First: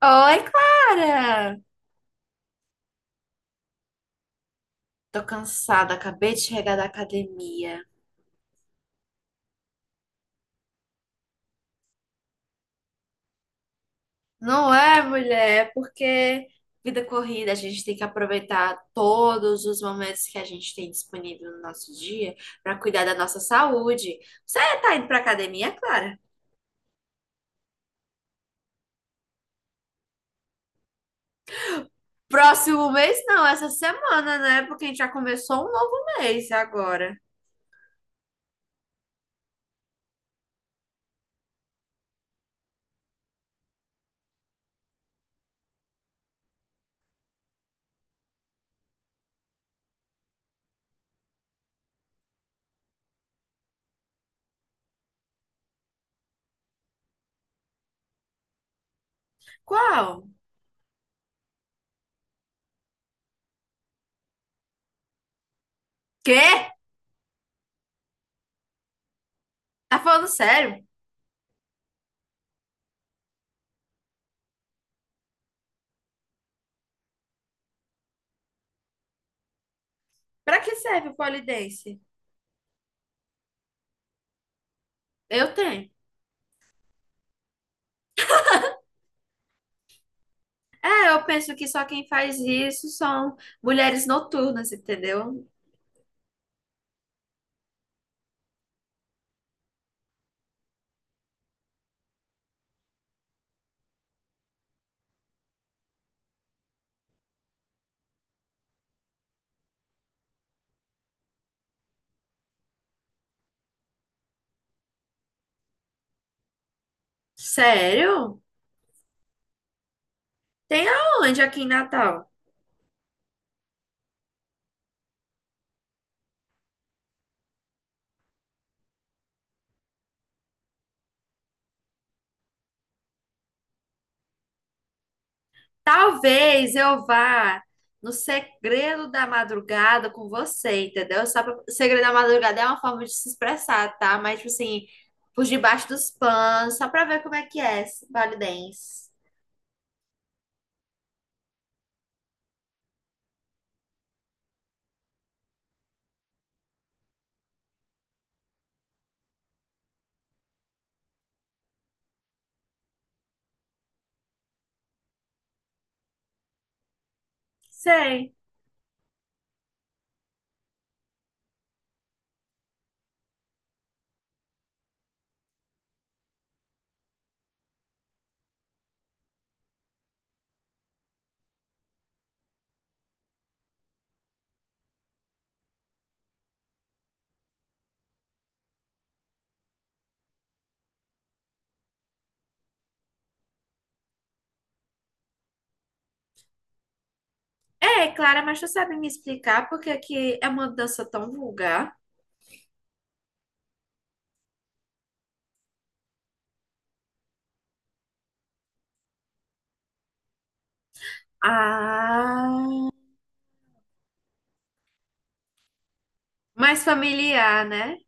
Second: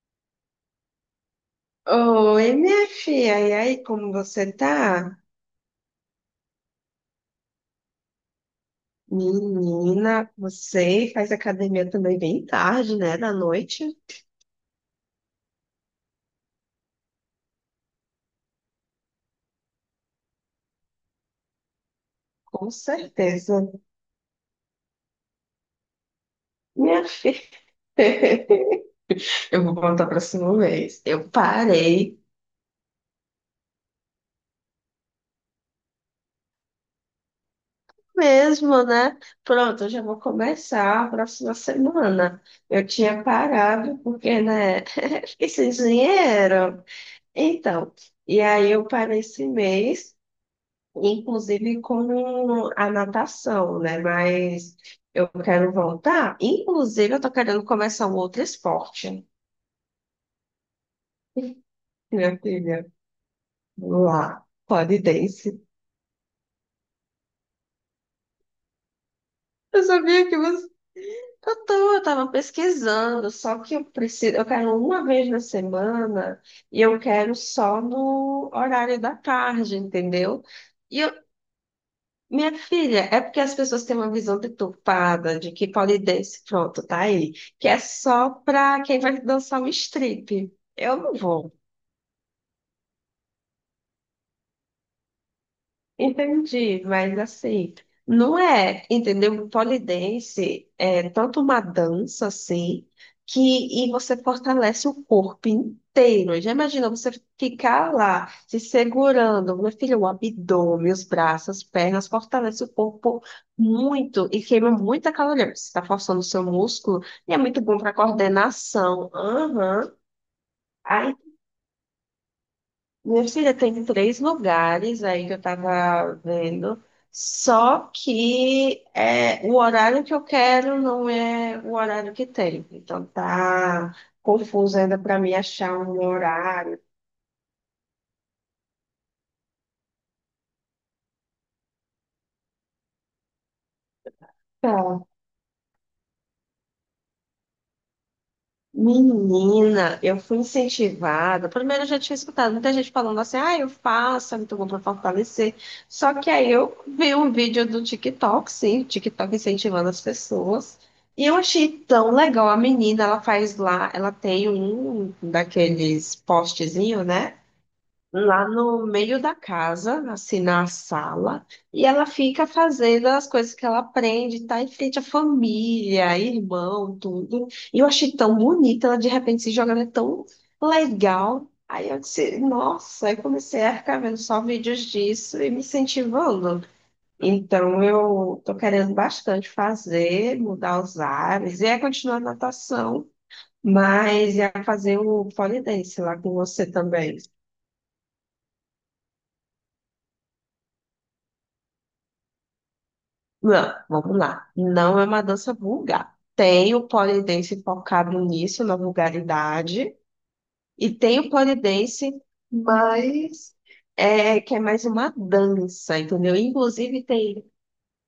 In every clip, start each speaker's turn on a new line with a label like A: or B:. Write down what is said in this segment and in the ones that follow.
A: Oi, Clara!
B: Oi, minha filha. E aí, como você tá?
A: Tô cansada, acabei de chegar da academia.
B: Menina, você faz academia também bem tarde, né? Da noite?
A: Não é, mulher? É porque vida corrida, a gente tem que aproveitar todos os momentos que a gente tem disponível no nosso dia
B: Com
A: pra cuidar da nossa
B: certeza.
A: saúde. Você tá indo pra academia, Clara?
B: Minha filha, eu vou contar a próxima vez. Eu parei
A: Próximo mês não, essa semana, né? Porque a gente já começou um novo mês agora.
B: mesmo, né? Pronto, eu já vou começar a próxima semana. Eu tinha parado porque, né? Fiquei sem dinheiro. Então, e aí eu parei esse mês, inclusive com a natação, né? Mas eu quero voltar. Inclusive, eu tô querendo começar um outro esporte,
A: Qual?
B: minha filha. Lá, pole dance.
A: Quê?
B: Eu
A: Tá falando
B: sabia que você.
A: sério?
B: Eu tava pesquisando, só que eu quero uma vez na semana e eu quero só no horário da tarde, entendeu?
A: Pra que
B: E
A: serve
B: eu,
A: o pole dance?
B: Minha filha, é porque as pessoas têm uma visão deturpada de
A: Eu
B: que
A: tenho.
B: pole dance, pronto, tá aí, que é só pra quem vai dançar um strip. Eu
A: É,
B: não
A: eu
B: vou.
A: penso que só quem faz isso são mulheres noturnas, entendeu?
B: Entendi, mas assim, não é, entendeu? Um Polidense é tanto uma dança assim, que e você fortalece o corpo inteiro. Já imagina você ficar lá se segurando, meu filho, o abdômen, os braços, as pernas, fortalece o corpo muito e queima muita caloria, porque você está forçando o seu músculo e é muito bom para
A: Sério?
B: coordenação. Aham.
A: Tem aonde aqui em Natal?
B: Minha filha tem três lugares aí que eu tava vendo, só que é, o horário que eu quero não é o horário que tem. Então tá confuso ainda para mim achar um
A: Talvez
B: horário.
A: eu vá no segredo da madrugada com você, entendeu? Segredo da madrugada é uma forma de se expressar, tá? Mas, tipo assim,
B: Tá.
A: por debaixo dos panos, só pra ver como é que é esse Vale Dance.
B: Menina, eu fui incentivada. Primeiro, eu já tinha escutado muita gente falando assim: ah, eu faço, é muito bom para fortalecer. Só que aí eu vi um vídeo do TikTok, sim, TikTok incentivando as pessoas. E eu achei tão legal. A menina, ela faz lá, ela tem um daqueles postezinho, né?
A: Sei.
B: Lá no meio da casa, assim na sala, e ela fica fazendo as coisas que ela aprende, tá em frente à família, irmão, tudo. E eu achei tão bonita, ela de repente se jogando, é tão legal. Aí eu disse, nossa, aí comecei a ficar vendo só vídeos disso e me incentivando. Então eu tô querendo bastante fazer, mudar os ares, e é continuar a natação, mas ia fazer o pole dance lá com você também.
A: É, Clara, mas tu sabe me explicar porque aqui é uma dança tão vulgar?
B: Não, vamos lá. Não é uma dança vulgar. Tem o polidense focado nisso, na vulgaridade, e tem o polidense
A: Ah,
B: mais é, que é mais uma dança, entendeu?
A: mais
B: Inclusive tem
A: familiar, né?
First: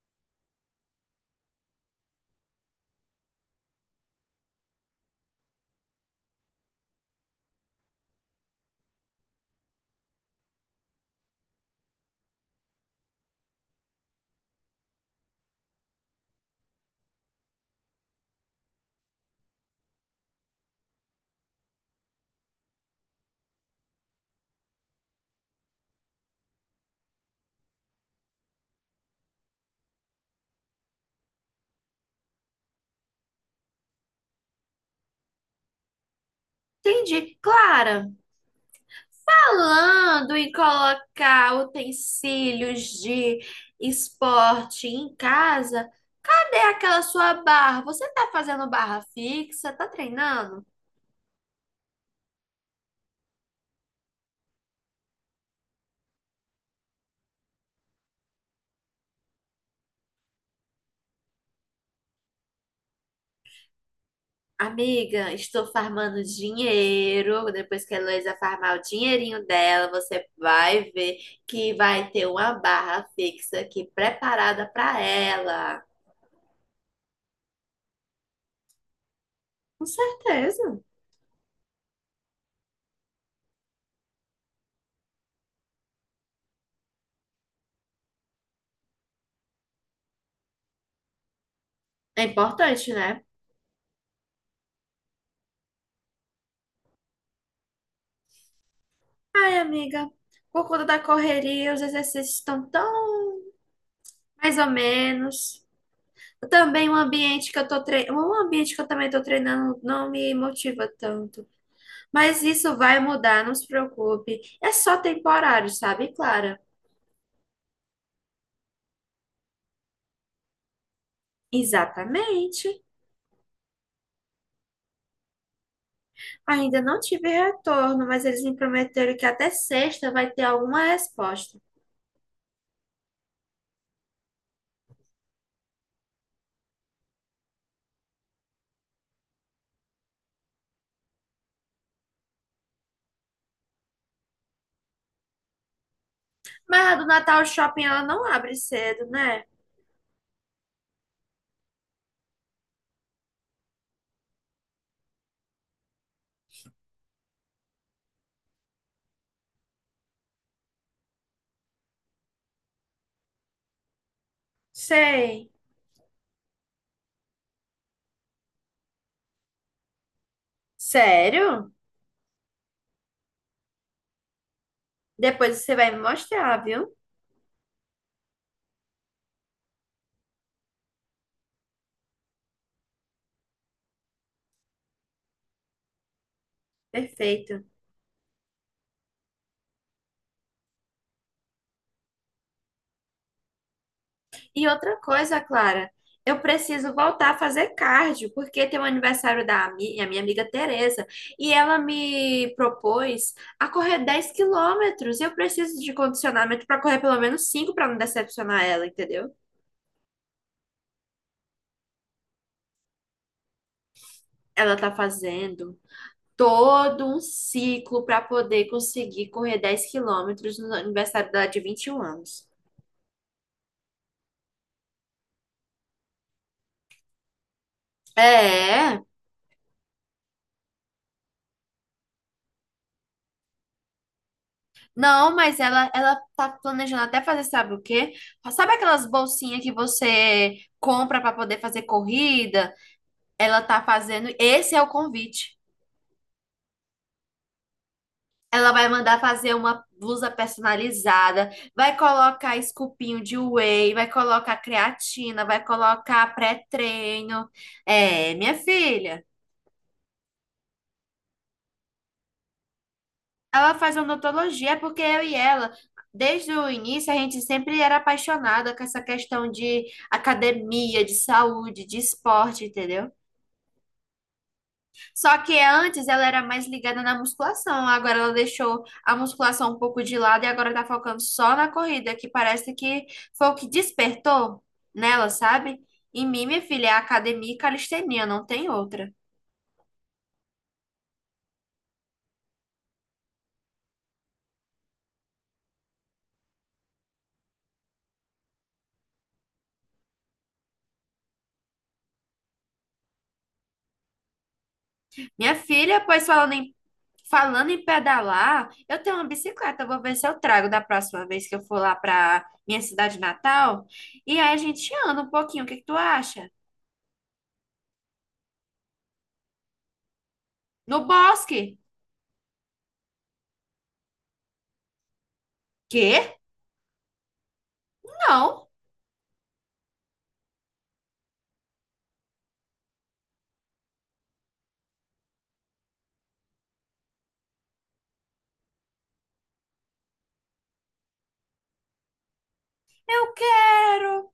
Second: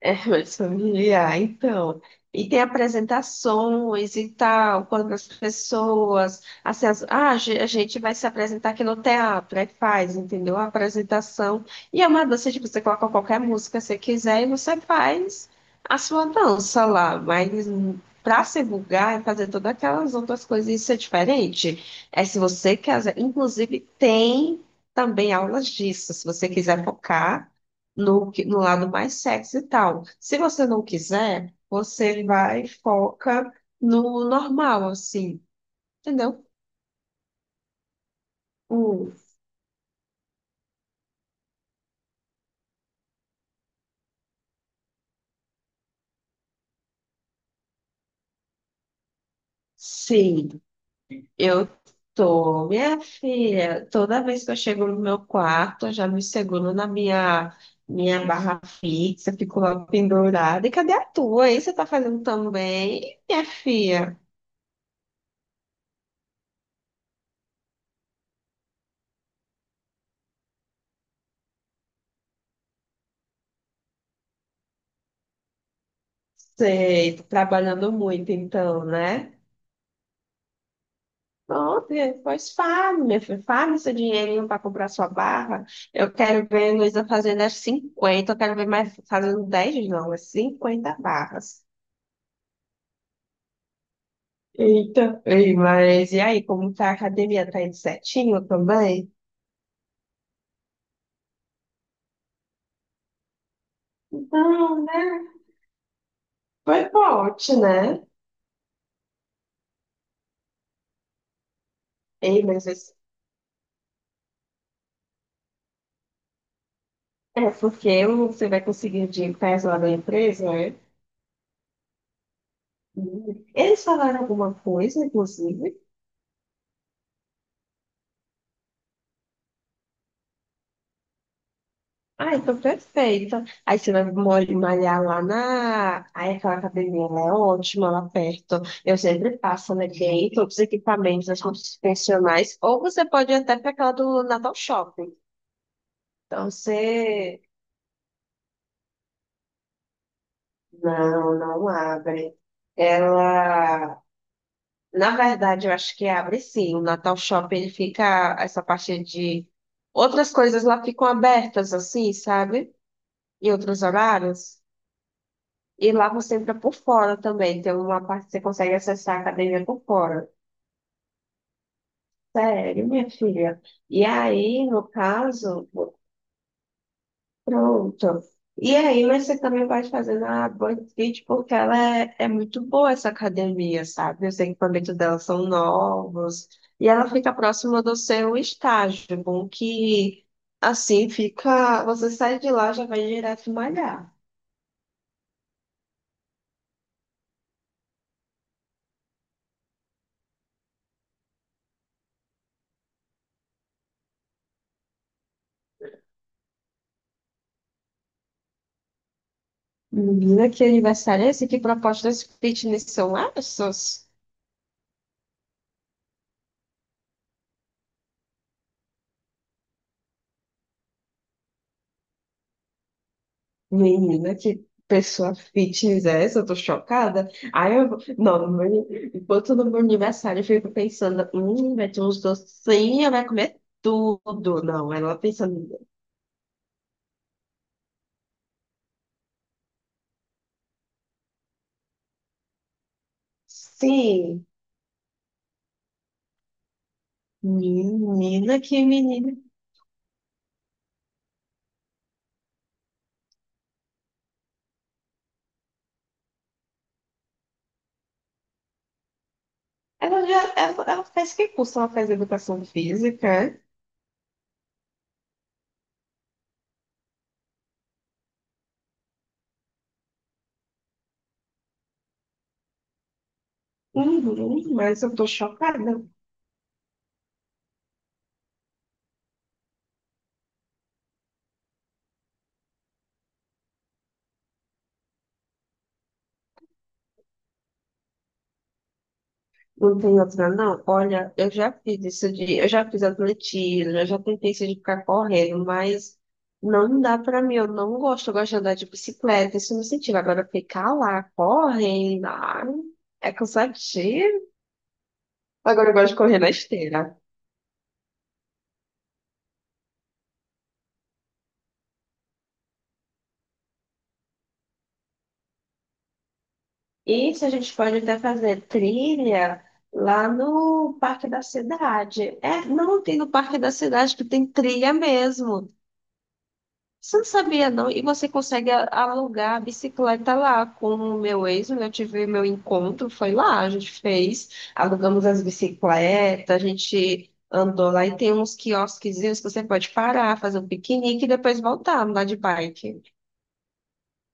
B: mas familiar, então. E tem apresentações e tal, quando as pessoas. Assim, ah, a gente vai se apresentar aqui no teatro, aí faz, entendeu? A apresentação. E é uma dança, tipo, você coloca qualquer música que você quiser e você faz a sua dança lá. Mas para se vulgar, é fazer todas aquelas outras coisas, isso é diferente. É se você quiser. Inclusive, tem também aulas disso, se você quiser focar no lado mais sexy e tal. Se você não quiser, você vai e foca no normal, assim, entendeu?
A: Entendi. Clara,
B: Uh,
A: falando em colocar utensílios de esporte em casa, cadê aquela sua barra? Você tá fazendo barra fixa? Tá
B: sim,
A: treinando?
B: eu tô, minha filha, toda vez que eu chego no meu quarto, eu já me seguro na minha barra fixa, fico lá pendurada. E cadê a tua? Aí você tá fazendo também, minha filha?
A: Amiga, estou farmando dinheiro. Depois que a Heloísa farmar o dinheirinho dela, você vai ver que vai ter uma barra fixa aqui preparada para ela.
B: Sei, tô trabalhando muito então, né?
A: Com certeza.
B: Pronto, pois fale, minha filha, fale seu dinheirinho para comprar sua barra. Eu quero ver Luísa fazendo as 50, eu quero ver mais fazendo 10 não, as 50 barras.
A: É importante, né?
B: Eita, ei, mas e aí, como tá a academia? Tá indo certinho também?
A: Ai, amiga, por conta da correria, os exercícios estão tão mais ou
B: Não, né?
A: menos. Também
B: Foi
A: o ambiente
B: forte,
A: que eu tô
B: né?
A: treinando, um ambiente que eu também tô treinando não me motiva tanto. Mas
B: Ei, mas
A: isso
B: esse-
A: vai mudar, não se preocupe. É só temporário, sabe, Clara?
B: é porque você vai conseguir de pés lá na empresa, né?
A: Exatamente.
B: Eles falaram alguma coisa, inclusive?
A: Ainda não tive retorno, mas eles me prometeram que até sexta vai ter alguma resposta.
B: Ah, então perfeito. Aí você vai malhar lá na. Aí aquela academia, ela é ótima lá perto. Eu sempre passo, né? Tem todos os equipamentos, as coisas funcionais. Ou você pode ir até para aquela do Natal Shopping. Então
A: Mas a do Natal
B: você.
A: o Shopping ela não abre cedo, né?
B: Não, não abre. Ela. Na verdade, eu acho que abre sim. O Natal Shopping, ele fica. Essa parte de. Outras coisas lá ficam abertas, assim, sabe? Em outros horários.
A: Sei.
B: E lá você entra por fora também. Tem uma parte que você consegue acessar a academia por fora.
A: Sério?
B: Sério, minha filha. E aí, no
A: Depois
B: caso,
A: você vai me mostrar, viu?
B: pronto. E aí, mas você também vai fazendo a Band Fit porque ela é muito boa essa academia, sabe? Os equipamentos dela são novos. E ela fica
A: Perfeito.
B: próxima do seu estágio. Bom que assim fica. Você sai de lá já vai direto malhar.
A: E outra coisa, Clara, eu preciso voltar a fazer cardio, porque tem o aniversário da a minha amiga Tereza, e ela me propôs a correr 10 quilômetros. Eu preciso de condicionamento para correr pelo menos 5 para não decepcionar ela, entendeu?
B: Menina, que aniversário é esse? Que propostas fitness são essas?
A: Ela tá fazendo todo um ciclo para poder conseguir correr 10 quilômetros no aniversário dela de 21 anos.
B: Menina, que pessoa fitness é essa? Eu tô chocada. Aí eu, não, no meu-
A: É.
B: enquanto no meu aniversário eu fico pensando, vai ter uns docinhos, vai comer tudo. Não, ela
A: Não, mas
B: pensando,
A: ela tá planejando até fazer, sabe o quê? Sabe aquelas bolsinhas que você compra para poder fazer corrida? Ela tá fazendo,
B: sim,
A: esse é o convite.
B: menina,
A: Ela
B: que
A: vai mandar
B: menina.
A: fazer uma blusa personalizada, vai colocar esculpinho de whey, vai colocar creatina, vai colocar pré-treino. É, minha filha.
B: Ela faz que curso? Ela faz educação física, é?
A: Ela faz odontologia porque eu e ela, desde o início, a gente sempre era apaixonada com essa questão de academia, de saúde, de esporte, entendeu?
B: Uhum, mas eu tô
A: Só que
B: chocada.
A: antes ela era mais ligada na musculação, agora ela deixou a musculação um pouco de lado e agora tá focando só na corrida, que parece que foi o que despertou nela, sabe? Em mim, minha filha, é academia e calistenia, não tem outra.
B: Não tem outra, não. Olha, eu já fiz isso de, eu já fiz atletismo, eu já tentei isso de ficar correndo, mas não dá pra mim, eu não gosto, eu gosto de andar de bicicleta, isso me incentiva. Agora ficar lá correndo, ai, é cansativo.
A: Minha
B: Agora eu
A: filha,
B: gosto de
A: pois
B: correr na esteira.
A: falando em pedalar, eu tenho uma bicicleta, eu vou ver se eu trago da próxima vez que eu for lá para minha cidade natal. E aí a gente anda um pouquinho, o que que tu acha?
B: Isso a gente pode até fazer trilha lá no
A: No
B: Parque da
A: bosque.
B: Cidade. É, não tem no Parque da Cidade que tem trilha mesmo.
A: Quê?
B: Você não sabia, não? E você
A: Não,
B: consegue alugar a bicicleta lá com o meu ex, eu tive meu encontro, foi lá, a gente fez, alugamos as bicicletas, a gente andou lá e tem uns quiosquezinhos que você pode parar, fazer um piquenique e depois voltar, andar de bike.
A: eu quero.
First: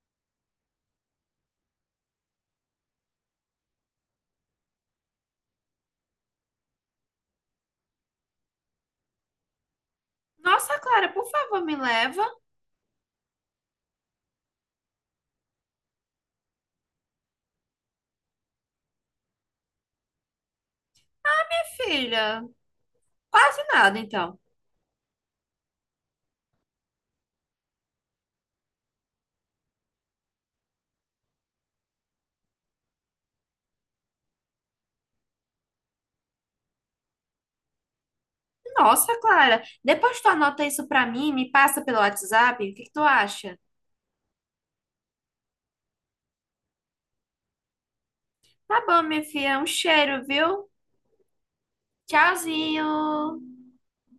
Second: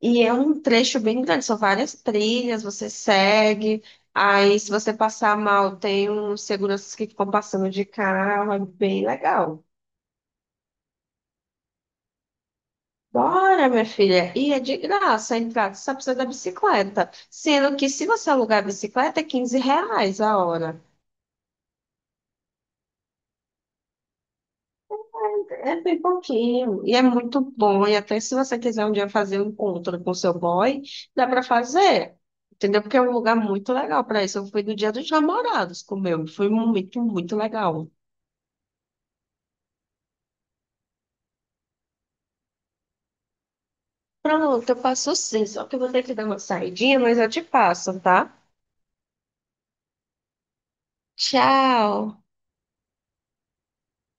B: E é um trecho bem grande, são várias trilhas, você segue, aí se você passar mal, tem uns seguranças que ficam passando de carro, é bem legal.
A: Nossa, Clara, por favor, me leva.
B: Bora, minha filha. E é de graça a entrada, só precisa da bicicleta. Sendo que se você alugar a bicicleta, é R$ 15 a hora.
A: Minha filha, quase nada então.
B: É bem pouquinho. E é muito bom. E até se você quiser um dia fazer um encontro com seu boy, dá para fazer. Entendeu? Porque é um lugar muito legal para isso. Eu fui no Dia dos Namorados com o meu. Foi muito, muito legal.
A: Nossa, Clara, depois tu anota isso pra mim, me passa pelo WhatsApp, o que que tu acha?
B: Pronto, eu passo sim. Só que eu vou ter que dar uma saidinha, mas eu te passo, tá?
A: Tá bom, minha filha, um cheiro, viu?
B: Tchau.
A: Tchauzinho.